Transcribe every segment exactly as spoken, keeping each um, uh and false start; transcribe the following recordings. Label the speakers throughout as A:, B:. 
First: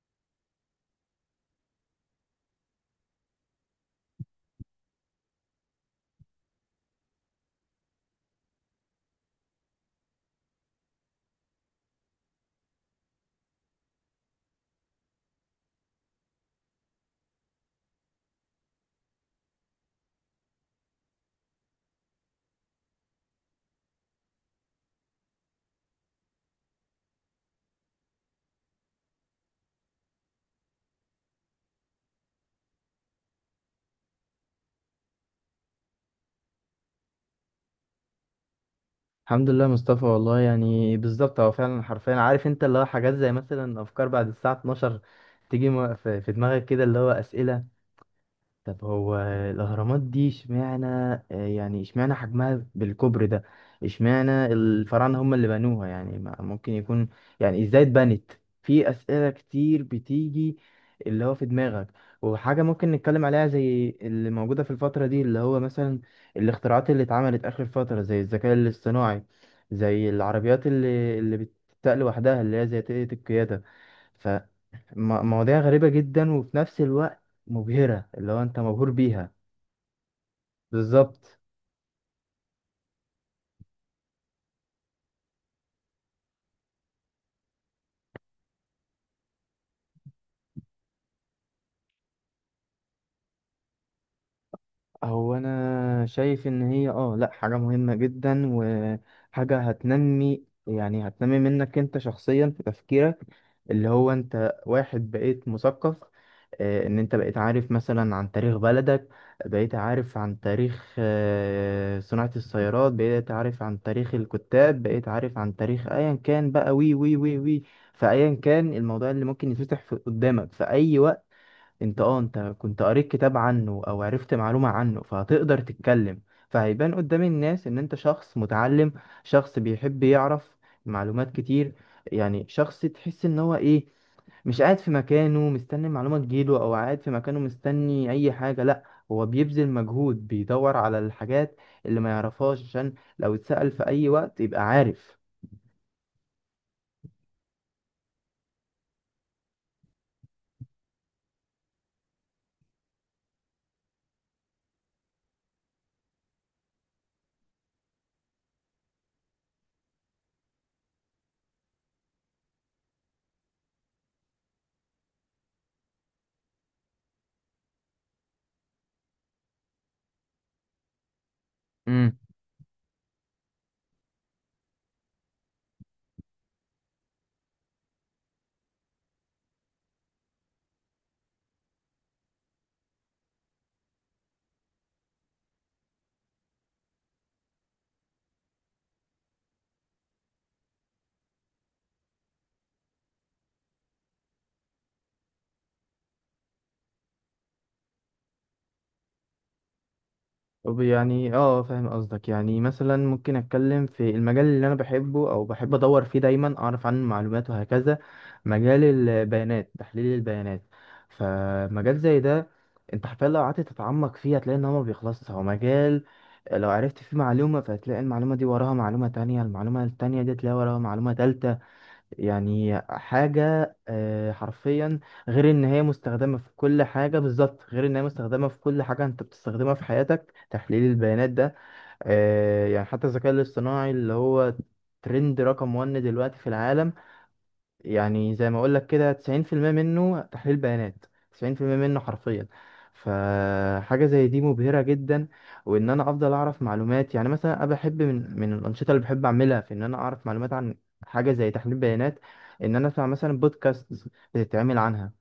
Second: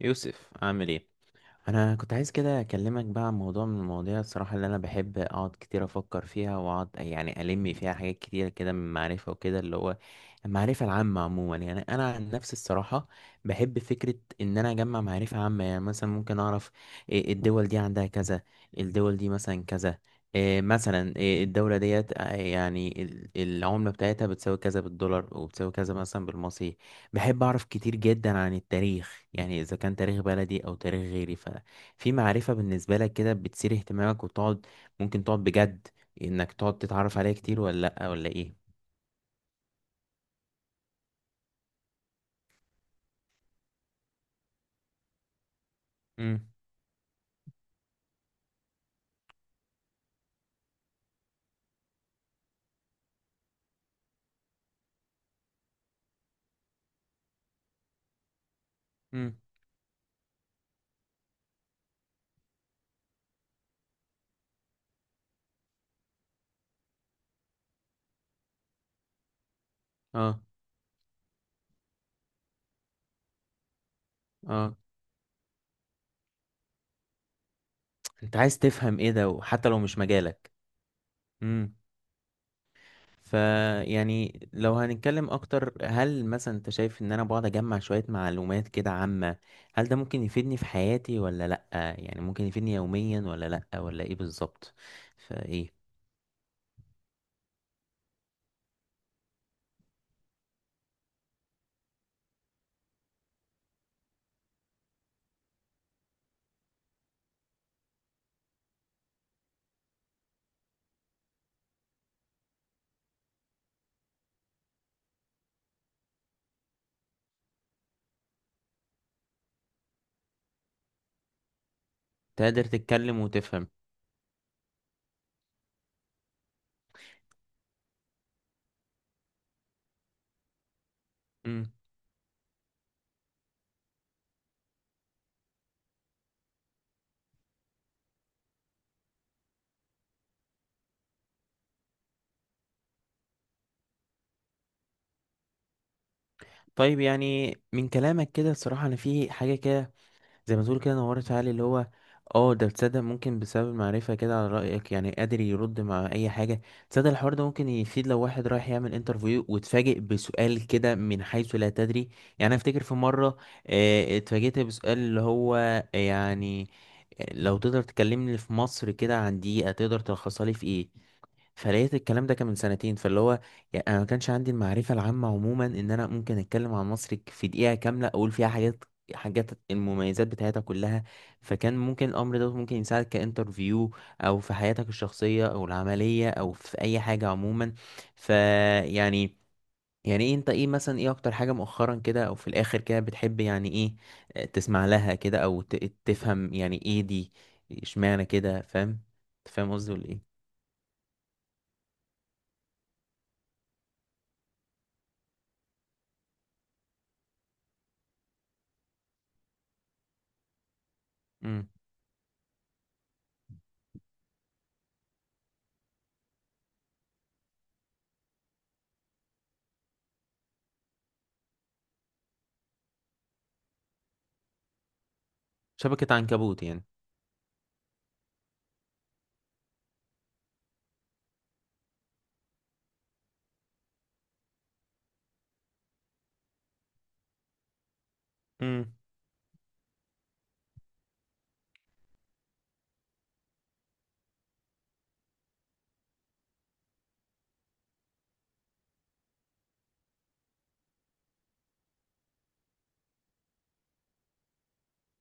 A: يوسف، عامل ايه؟ انا كنت عايز كده اكلمك بقى عن موضوع من المواضيع الصراحه اللي انا بحب اقعد كتير افكر فيها واقعد يعني الم فيها حاجات كتير كده من معرفه وكده اللي هو المعرفه العامه عموما. يعني انا عن نفسي الصراحه بحب فكره ان انا اجمع معرفه عامه. يعني مثلا ممكن اعرف إيه الدول دي عندها كذا، الدول دي مثلا كذا. إيه مثلا إيه الدولة ديت آه، يعني ال- العملة بتاعتها بتساوي كذا بالدولار وبتساوي كذا مثلا بالمصري. بحب أعرف كتير جدا عن التاريخ، يعني إذا كان تاريخ بلدي أو تاريخ غيري. ففي معرفة بالنسبة لك كده بتثير اهتمامك وتقعد، ممكن تقعد بجد إنك تقعد تتعرف عليها كتير ولا لأ ولا إيه؟
B: الحمد لله مصطفى. والله يعني بالظبط هو فعلا حرفيا عارف، انت اللي هو حاجات زي مثلا افكار بعد الساعه اتناشر تيجي م- في في
A: امم.
B: دماغك كده، اللي هو اسئله. طب هو الأهرامات دي اشمعنى، آه، يعني اشمعنى حجمها بالكبر ده؟ اشمعنى الفراعنة هم اللي بنوها؟ يعني ما- ممكن يكون، يعني ازاي اتبنت؟ في أسئلة
A: امم.
B: كتير بتيجي اللي هو في دماغك. وحاجة ممكن نتكلم عليها زي اللي موجودة في الفترة دي، اللي هو مثلا الاختراعات اللي اتعملت آخر فترة، زي الذكاء الاصطناعي، زي
A: اه،
B: العربيات اللي اللي بتتقل لوحدها، اللي هي زي تقنية القيادة.
A: اه.
B: م- مواضيع غريبة جدا وفي نفس الوقت مبهرة، اللي
A: أنت
B: هو
A: عايز
B: انت مبهور
A: تفهم إيه ده
B: بيها.
A: وحتى لو مش مجالك.
B: بالظبط.
A: امم. فيعني لو هنتكلم أكتر، هل مثلا أنت شايف إن أنا بقعد أجمع شوية معلومات كده عامة؟ هل ده ممكن يفيدني في حياتي ولا لأ؟ يعني ممكن يفيدني يوميا ولا لأ ولا إيه بالظبط؟
B: هو
A: فإيه.
B: انا شايف ان هي، اه، لا، حاجة مهمة جدا، وحاجة هتنمي، يعني هتنمي منك انت شخصيا في تفكيرك. اللي هو انت واحد بقيت مثقف. آه، ان انت بقيت عارف مثلا عن تاريخ بلدك، بقيت عارف عن تاريخ، آه، صناعة السيارات، بقيت عارف عن تاريخ الكتاب، بقيت عارف عن تاريخ ايا كان بقى، وي وي وي وي. فايا كان الموضوع اللي ممكن يتفتح في- قدامك في اي وقت، انت، اه، انت
A: تقدر
B: كنت قريت
A: تتكلم
B: كتاب
A: وتفهم.
B: عنه او عرفت معلومة عنه، فهتقدر تتكلم. فهيبان قدام الناس ان انت شخص متعلم، شخص بيحب يعرف معلومات
A: مم.
B: كتير. يعني شخص تحس ان هو ايه، مش قاعد في مكانه مستني المعلومة تجيله، أو قاعد في مكانه مستني أي حاجة، لأ، هو بيبذل مجهود، بيدور على الحاجات اللي ما يعرفهاش، عشان لو اتسأل في أي وقت يبقى عارف.
A: طيب، يعني من كلامك كده الصراحة أنا في حاجة كده، زي ما تقول كده نورت في عقلي اللي هو اه ده. تصدق ممكن بسبب المعرفة كده على رأيك يعني قادر يرد مع أي حاجة. تصدق الحوار ده ممكن يفيد لو واحد رايح يعمل انترفيو واتفاجئ بسؤال كده من حيث لا تدري. يعني أنا أفتكر في مرة آه، اتفاجئت بسؤال اللي هو، يعني لو تقدر تكلمني في مصر كده عن دقيقة تقدر تلخصها لي في ايه. فلقيت الكلام ده كان من سنتين. فاللي هو يعني انا ما كانش عندي المعرفه العامه عموما ان انا ممكن اتكلم عن مصر ك- في دقيقه كامله اقول فيها حاجات حاجات المميزات بتاعتها كلها. فكان ممكن الامر ده ممكن يساعدك كانترفيو، او في حياتك الشخصيه او العمليه او في اي حاجه عموما. فيعني يعني يعني ايه، انت ايه مثلا ايه اكتر حاجه مؤخرا كده او في الاخر كده بتحب يعني ايه؟ آه، تسمع لها كده او ت- تفهم يعني ايه دي؟ اشمعنى كده، فاهم؟ أنت فاهم قصدي ولا ايه؟
B: طب يعني، اه، فاهم قصدك. يعني مثلا ممكن اتكلم في المجال اللي انا بحبه او بحب ادور فيه دايما اعرف عنه معلومات وهكذا. مجال البيانات، تحليل البيانات.
A: إمم.
B: فمجال زي ده انت حرفيا لو قعدت تتعمق فيه هتلاقي ان هو ما بيخلصش. هو مجال لو عرفت فيه معلومة فهتلاقي المعلومة دي وراها معلومة تانية، المعلومة التانية دي تلاقي وراها معلومة تالتة. يعني حاجة، آه، حرفيا، غير ان هي
A: شبكة
B: مستخدمة في
A: عنكبوت
B: كل
A: يعني.
B: حاجة. بالظبط، غير ان هي مستخدمة في كل حاجة انت بتستخدمها في حياتك، تحليل البيانات ده. آه، يعني حتى الذكاء الاصطناعي، اللي هو ترند رقم واحد دلوقتي في العالم، يعني زي ما اقول لك
A: امم.
B: كده تسعين في المية منه تحليل بيانات، تسعين في المية منه حرفيا. فحاجة زي دي مبهرة جدا. وان انا افضل اعرف معلومات، يعني مثلا انا بحب من من الانشطة اللي بحب اعملها، في ان انا اعرف معلومات عن حاجة زي تحليل بيانات، ان انا اسمع مثلا بودكاست بتتعمل عنها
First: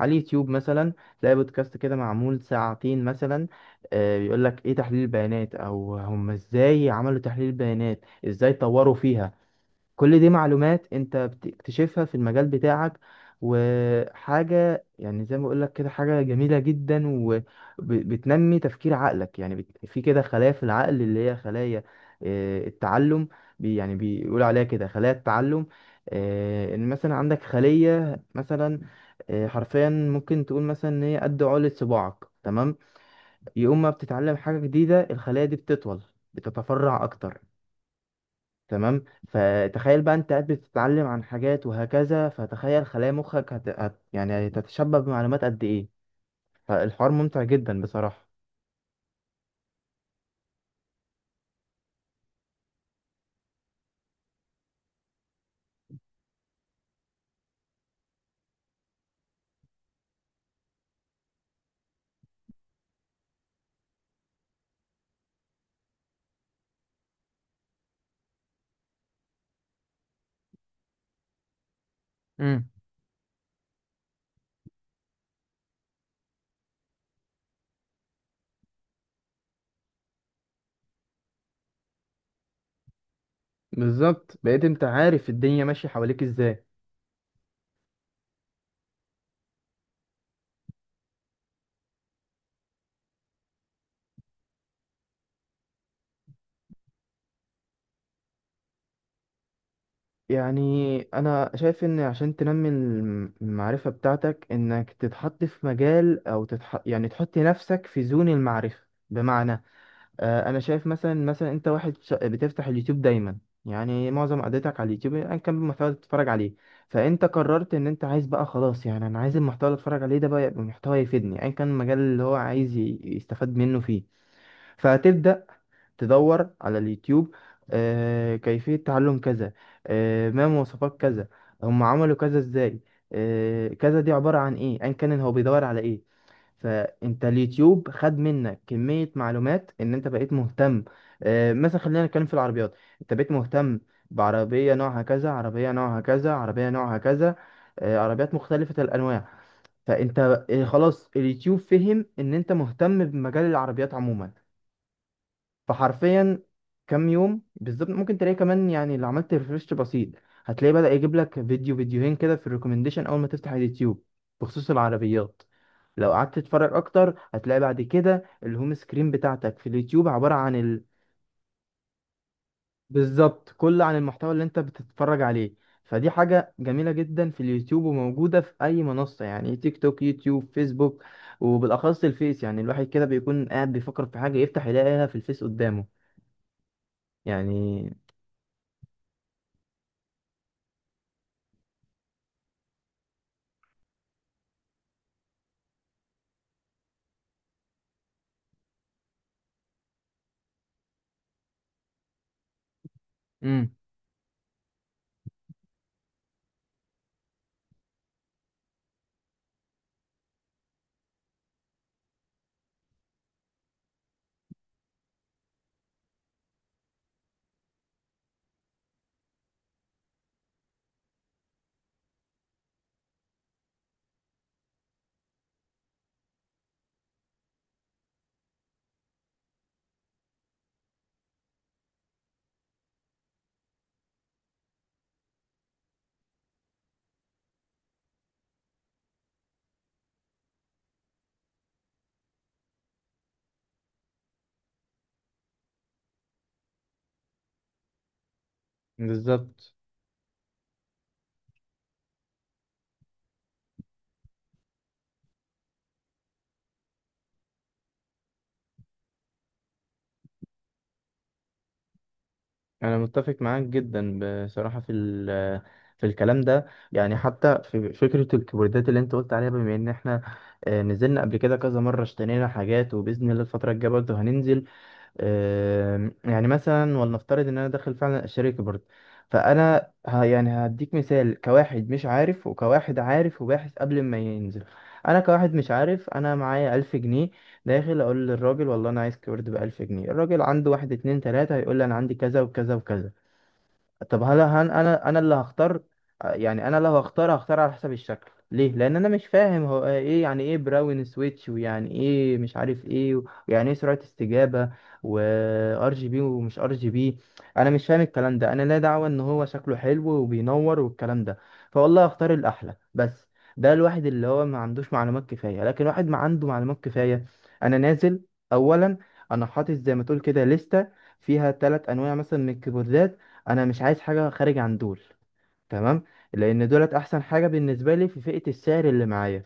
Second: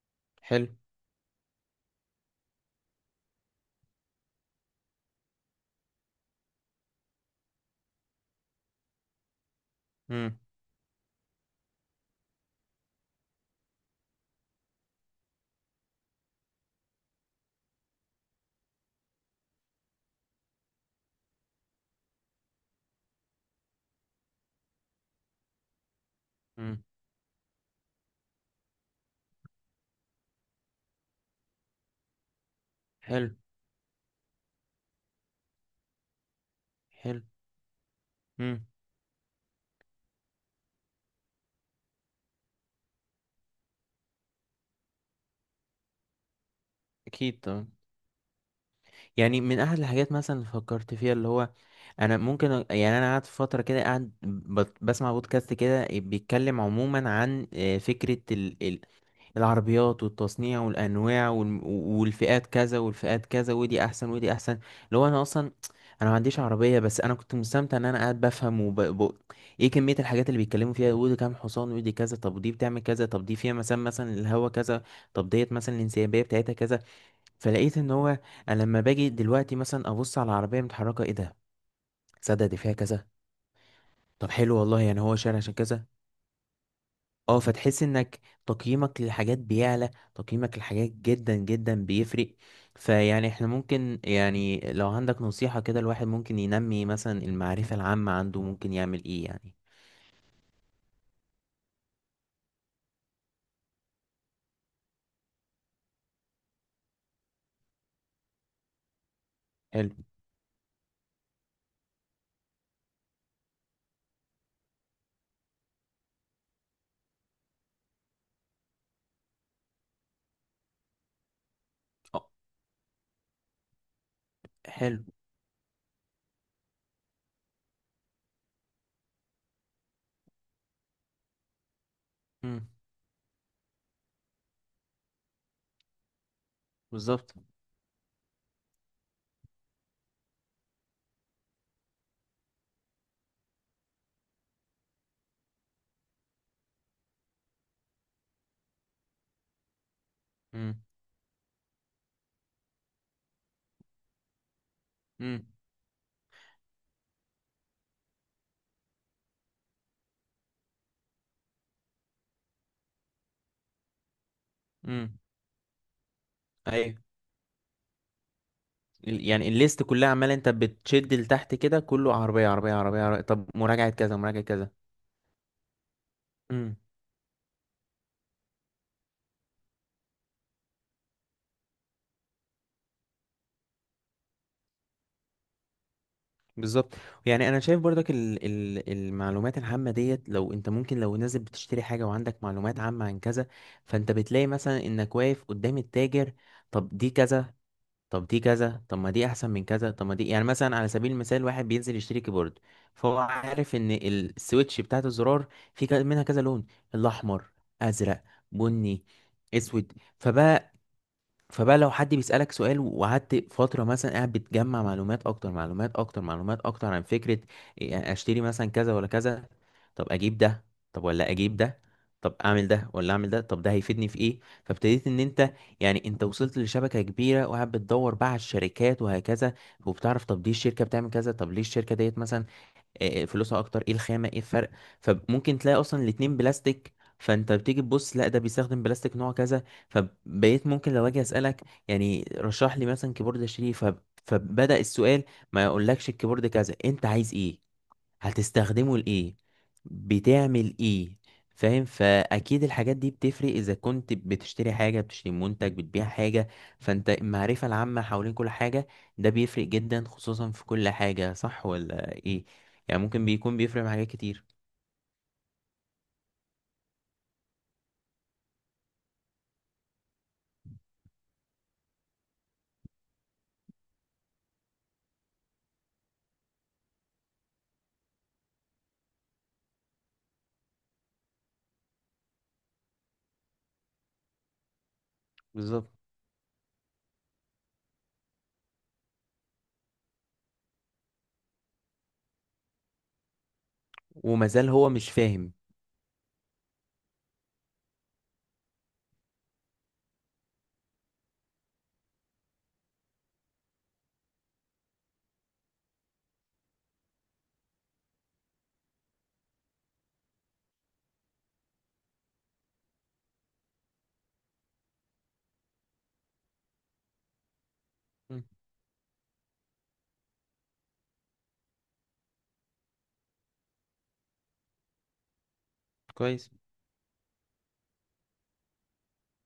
B: على اليوتيوب
A: حلو.
B: مثلا. تلاقي بودكاست كده معمول ساعتين مثلا، آه، بيقول لك ايه تحليل البيانات، او هم ازاي عملوا تحليل البيانات، ازاي طوروا فيها. كل دي
A: امم.
B: معلومات انت بتكتشفها في المجال بتاعك. وحاجة يعني زي ما بقولك كده حاجة جميلة جدا، وبتنمي تفكير عقلك. يعني بت- في كده خلايا في العقل، اللي هي خلايا، آه، التعلم. بي يعني بيقولوا عليها كده خلايا التعلم. آه،
A: مم.
B: ان مثلا عندك خلية مثلا، آه، حرفيا ممكن تقول مثلا ان هي قد عقلة صباعك، تمام؟
A: حلو.
B: يقوم ما بتتعلم حاجة جديدة الخلية دي بتطول، بتتفرع
A: حلو.
B: اكتر.
A: امم.
B: تمام، فتخيل بقى انت قاعد بتتعلم عن حاجات وهكذا، فتخيل خلايا مخك هت... هت... يعني هتتشبع بمعلومات قد ايه. فالحوار
A: اكيد
B: ممتع
A: طبعا.
B: جدا بصراحة.
A: يعني من احد الحاجات مثلا اللي فكرت فيها اللي هو انا ممكن أ- يعني انا قاعد في فتره كده قاعد بت- بسمع بودكاست كده بيتكلم عموما عن آه، فكره العربيات والتصنيع والانواع والم- والفئات كذا والفئات كذا، ودي احسن ودي احسن. لو انا اصلا انا ما عنديش عربيه، بس انا كنت مستمتع ان انا قاعد بفهم وب... ب... ايه كميه الحاجات اللي بيتكلموا فيها، ودي كام حصان ودي كذا، طب ودي
B: امم.
A: بتعمل كذا، طب دي فيها مثلا مثلا الهوا كذا، طب ديت مثلا الانسيابيه بتاعتها كذا. فلقيت ان هو انا لما باجي دلوقتي مثلا ابص على العربيه متحركه ايه ده، تصدق دي فيها كذا. طب
B: بالظبط،
A: حلو
B: بقيت
A: والله،
B: انت
A: يعني هو
B: عارف
A: شارع عشان
B: الدنيا
A: كذا.
B: ماشية حواليك ازاي.
A: اه، فتحس انك تقييمك للحاجات بيعلى، تقييمك للحاجات جدا جدا بيفرق. فيعني احنا ممكن يعني لو عندك نصيحة كده، الواحد ممكن ينمي مثلا المعرفة العامة عنده، ممكن يعمل ايه يعني؟
B: يعني انا شايف ان عشان تنمي الم- المعرفة بتاعتك، انك تتحط في مجال، او تتح... يعني تحط نفسك في زون المعرفة. بمعنى،
A: حلو.
B: آه، انا شايف مثلا، مثلا انت واحد ش- بتفتح اليوتيوب دايما، يعني معظم قعدتك على اليوتيوب، ايا كان المحتوى اللي بتتفرج عليه. فانت قررت ان انت عايز بقى، خلاص يعني انا عايز المحتوى اللي اتفرج عليه ده بقى يبقى محتوى يفيدني، ايا كان المجال
A: اه.
B: اللي هو عايز ي- يستفاد منه فيه.
A: حلو.
B: فهتبدأ تدور على اليوتيوب، آه، كيفية تعلم كذا، آه، ما مواصفات كذا، هم عملوا كذا
A: امم.
B: ازاي، آه، كذا دي عبارة عن ايه، ايا كان هو بيدور على ايه. فانت
A: بالظبط.
B: اليوتيوب خد منك كمية معلومات، ان انت بقيت مهتم. آه، مثلا خلينا نتكلم في العربيات. انت بقيت مهتم بعربية نوعها كذا، عربية نوعها كذا، عربية نوعها كذا، آه، عربيات مختلفة الانواع. فانت، آه،
A: امم.
B: خلاص اليوتيوب فهم ان انت مهتم بمجال العربيات عموما.
A: امم.
B: فحرفيا كام يوم بالظبط ممكن تلاقي كمان، يعني لو عملت ريفرش بسيط هتلاقي بدأ يجيب لك فيديو فيديوهين كده في الريكومنديشن اول ما تفتح اليوتيوب، بخصوص
A: امم.
B: العربيات. لو قعدت تتفرج
A: ايوه.
B: اكتر هتلاقي بعد كده الهوم سكرين
A: ال- يعني
B: بتاعتك في
A: الليست
B: اليوتيوب
A: كلها عمال
B: عبارة
A: انت
B: عن ال...
A: بتشد لتحت كده، كله عربية عربية عربية عربية، طب
B: بالظبط، كل
A: مراجعة
B: عن
A: كذا
B: المحتوى اللي
A: مراجعة
B: انت بتتفرج عليه. فدي حاجة
A: كذا.
B: جميلة جدا في اليوتيوب وموجودة في أي منصة، يعني تيك توك، يوتيوب، فيسبوك. وبالأخص الفيس، يعني الواحد كده بيكون قاعد بيفكر في حاجة، يفتح يلاقيها في الفيس قدامه.
A: بالظبط. يعني انا شايف
B: يعني.
A: برضك ال ال المعلومات العامه ديت، لو انت ممكن لو نازل بتشتري حاجه وعندك معلومات عامه عن كذا، فانت بتلاقي مثلا انك واقف قدام التاجر. طب دي كذا، طب دي كذا، طب ما دي احسن من كذا، طب ما دي. يعني مثلا على سبيل المثال واحد بينزل يشتري كيبورد، فهو
B: مم.
A: عارف ان السويتش بتاعت الزرار في ك- منها كذا لون: الاحمر، ازرق، بني، اسود. فبقى فبقى لو حد بيسألك سؤال وقعدت فترة مثلا قاعد بتجمع معلومات أكتر، معلومات أكتر، معلومات أكتر عن فكرة. إيه، يعني أشتري مثلا كذا ولا كذا؟ طب أجيب ده؟ طب ولا أجيب ده؟ طب أعمل ده ولا أعمل ده؟ طب ده هيفيدني في إيه؟ فابتديت إن أنت، يعني أنت وصلت لشبكة كبيرة وقاعد بتدور بقى على الشركات وهكذا، وبتعرف طب دي الشركة بتعمل كذا، طب ليه الشركة ديت مثلا إيه فلوسها اكتر، ايه الخامه، ايه الفرق؟ فممكن تلاقي اصلا الاتنين بلاستيك. فانت بتيجي تبص لا ده بيستخدم بلاستيك نوع كذا. فبقيت ممكن لو اجي اسالك يعني رشح لي مثلا كيبورد اشتريه، فب- فبدأ السؤال. ما يقولكش الكيبورد كذا، انت عايز ايه؟ هتستخدمه لإيه؟
B: بالظبط.
A: بتعمل إيه؟ فاهم؟ فأكيد الحاجات دي بتفرق، إذا كنت بتشتري حاجة، بتشتري منتج، بتبيع حاجة، فأنت المعرفة العامة حوالين كل حاجة ده بيفرق جدا، خصوصا في كل حاجة، صح ولا إيه؟
B: انا
A: يعني ممكن
B: متفق
A: بيكون
B: معاك
A: بيفرق مع حاجات
B: جدا.
A: كتير.
B: بصراحه في ال- في الكلام ده، يعني حتى في فكره الكيبوردات اللي انت قلت عليها، بما ان احنا، آه، نزلنا قبل كده كذا مره، اشترينا حاجات، وباذن الله الفتره الجايه برضه هننزل. آم، يعني مثلا ولنفترض ان انا داخل فعلا اشترك برضه. فانا ه- يعني هديك مثال، كواحد مش عارف، وكواحد عارف وباحث قبل ما ينزل. انا كواحد مش
A: بالظبط.
B: عارف، انا معايا ألف جنيه. داخل اقول للراجل والله انا عايز كيورد بألف جنيه. الراجل عنده واحد اتنين تلاتة، هيقول لي انا عندي كذا وكذا وكذا. طب هل
A: ومازال
B: هن
A: هو
B: انا
A: مش
B: انا اللي
A: فاهم.
B: هختار؟ يعني انا لو هختار هختار على حسب الشكل. ليه؟ لان انا مش فاهم هو ايه، يعني ايه براون سويتش، ويعني ايه مش عارف ايه، ويعني ايه سرعة استجابة، وار جي بي ومش ار جي بي. انا مش فاهم الكلام ده. انا لا دعوة، ان هو شكله حلو وبينور والكلام ده، فوالله هختار الاحلى بس. ده الواحد اللي هو ما عندوش معلومات كفاية. لكن واحد ما عنده معلومات كفاية، انا نازل،
A: مم.
B: اولا، انا حاطط زي ما تقول كده لستة فيها ثلاث انواع مثلا من الكيبوردات، انا مش عايز حاجه خارج عن دول، تمام؟
A: كويس.
B: لان دولت احسن حاجه بالنسبه لي في فئه السعر اللي معايا.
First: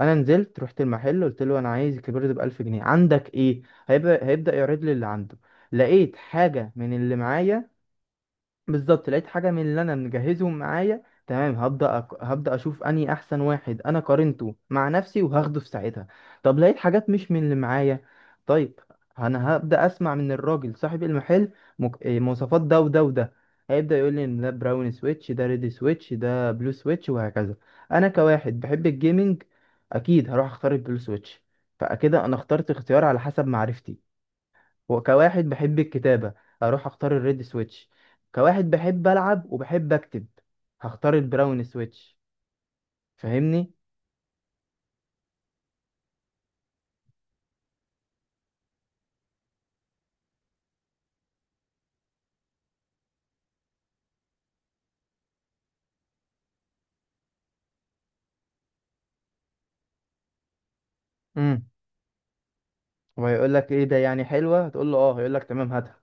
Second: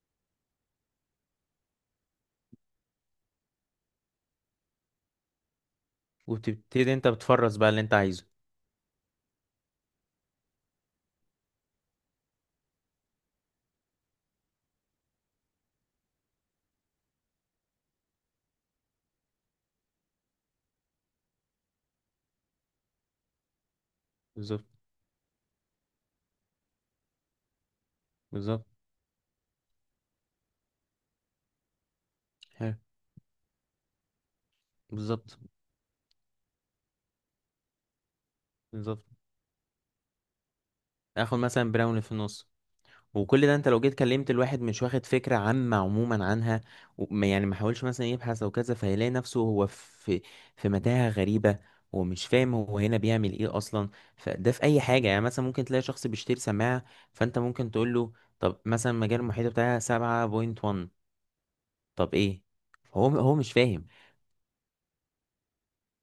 B: انا نزلت رحت المحل، قلت له انا عايز الكبير ده ألف جنيه، عندك ايه؟ هيبقى هيبدا يعرض لي اللي عنده. لقيت حاجه من
A: وبتبتدي أنت
B: اللي
A: بتفرز
B: معايا.
A: بقى اللي أنت عايزه.
B: بالظبط، لقيت حاجه من اللي انا مجهزهم معايا، تمام، هبدا أك... هبدا اشوف اني احسن واحد، انا قارنته مع نفسي وهاخده في ساعتها. طب لقيت حاجات مش من اللي معايا. طيب انا هبدا اسمع من الراجل صاحب المحل، مك... إيه، مواصفات ده وده وده. هيبدا يقول لي إن ده
A: بالظبط.
B: براون سويتش، ده ريد سويتش، ده بلو سويتش، وهكذا. انا كواحد
A: بالظبط.
B: بحب الجيمنج، اكيد هروح اختار البلو سويتش. فكده انا اخترت
A: حلو.
B: اختيار على حسب معرفتي.
A: بالظبط.
B: وكواحد بحب الكتابة اروح اختار الريد سويتش. كواحد
A: بالظبط.
B: بحب العب وبحب اكتب هختار
A: آخد
B: البراون
A: مثلا براوني في
B: سويتش.
A: النص. وكل ده انت
B: فاهمني.
A: لو جيت كلمت الواحد مش واخد فكرة عامة عموما عنها، وما- يعني ما حاولش مثلا يبحث او كذا، فهيلاقي نفسه هو في في متاهة غريبة، ومش فاهم هو هنا بيعمل ايه اصلا. فده في اي حاجة. يعني مثلا ممكن تلاقي شخص بيشتري سماعة، فانت ممكن تقول له طب مثلا مجال المحيط بتاعها سبعة نقطة واحد.
B: امم.
A: طب ايه؟ هو هو مش
B: وهيقول لك ايه
A: فاهم.
B: ده، يعني حلوة؟ هتقول له اه، هيقول لك تمام هاتها.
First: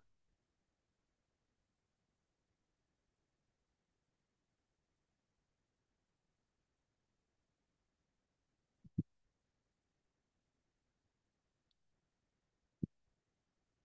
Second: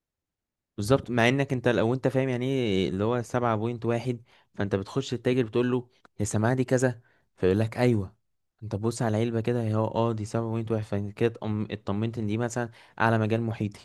A: بالظبط، مع انك انت لو انت فاهم يعني ايه اللي هو سبعة بوينت واحد. فانت بتخش التاجر بتقول له يا سماعة دي كذا، فيقول لك ايوه. انت بص على العلبة كده هي اه دي سبعة بوينت واحد، فكده اطمنت ان دي مثلا اعلى مجال محيطي،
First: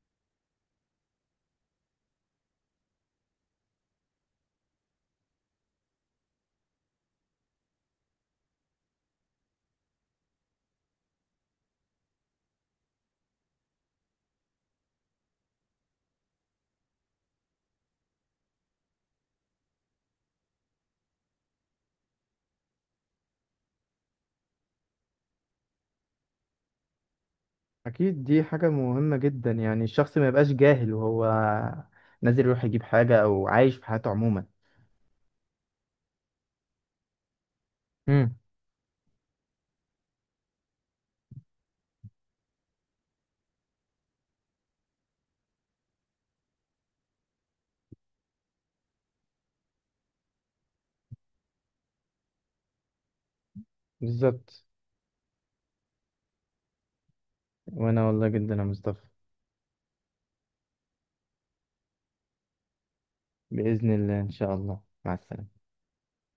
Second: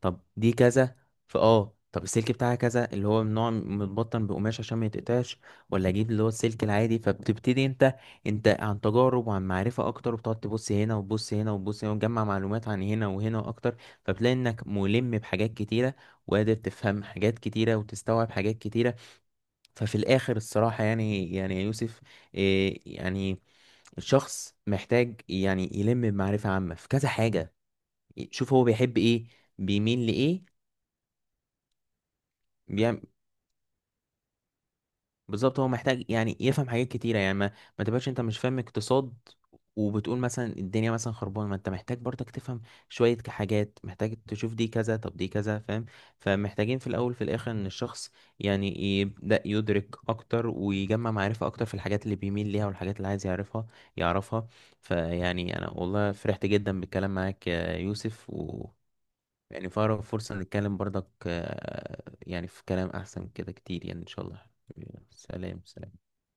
A: طب دي كذا. فاه طب السلك بتاعها كذا اللي هو من نوع متبطن بقماش عشان ما يتقطعش، ولا اجيب اللي هو السلك العادي؟ فبتبتدي انت انت عن تجارب وعن معرفة اكتر، وبتقعد تبص هنا وتبص هنا وتبص هنا وتجمع معلومات عن هنا وهنا اكتر. فبتلاقي انك ملم بحاجات كتيرة، وقادر تفهم حاجات كتيرة وتستوعب حاجات كتيرة. ففي الاخر الصراحة يعني يعني يا يوسف، إيه يعني. الشخص محتاج يعني يلم بمعرفة عامة في كذا حاجة.
B: اكيد دي
A: شوف هو
B: حاجة
A: بيحب
B: مهمة
A: ايه،
B: جدا، يعني
A: بيميل
B: الشخص ما يبقاش
A: لايه،
B: جاهل وهو نازل يروح يجيب
A: بيعمل.
B: حاجة، او عايش في حياته عموما.
A: بالظبط، هو محتاج يعني يفهم حاجات كتيرة، يعني ما, ما تبقاش انت
B: امم.
A: مش فاهم اقتصاد، وبتقول مثلا الدنيا مثلا خربانة. ما انت محتاج برضك تفهم شوية ك- حاجات، محتاج تشوف دي كذا طب دي كذا، فاهم؟ فمحتاجين في الأول في الآخر إن الشخص يعني يبدأ يدرك أكتر ويجمع معرفة أكتر في الحاجات اللي بيميل ليها والحاجات اللي عايز يعرفها يعرفها
B: بالظبط.
A: فيعني أنا والله فرحت جدا بالكلام معاك يا
B: وانا
A: يوسف.
B: والله جدا يا مصطفى.
A: يعني فأقرب فرصة نتكلم برضك، آه، يعني في كلام أحسن كده كتير،
B: بإذن
A: يعني إن
B: الله،
A: شاء
B: ان
A: الله.
B: شاء الله، مع السلامة.
A: سلام سلام.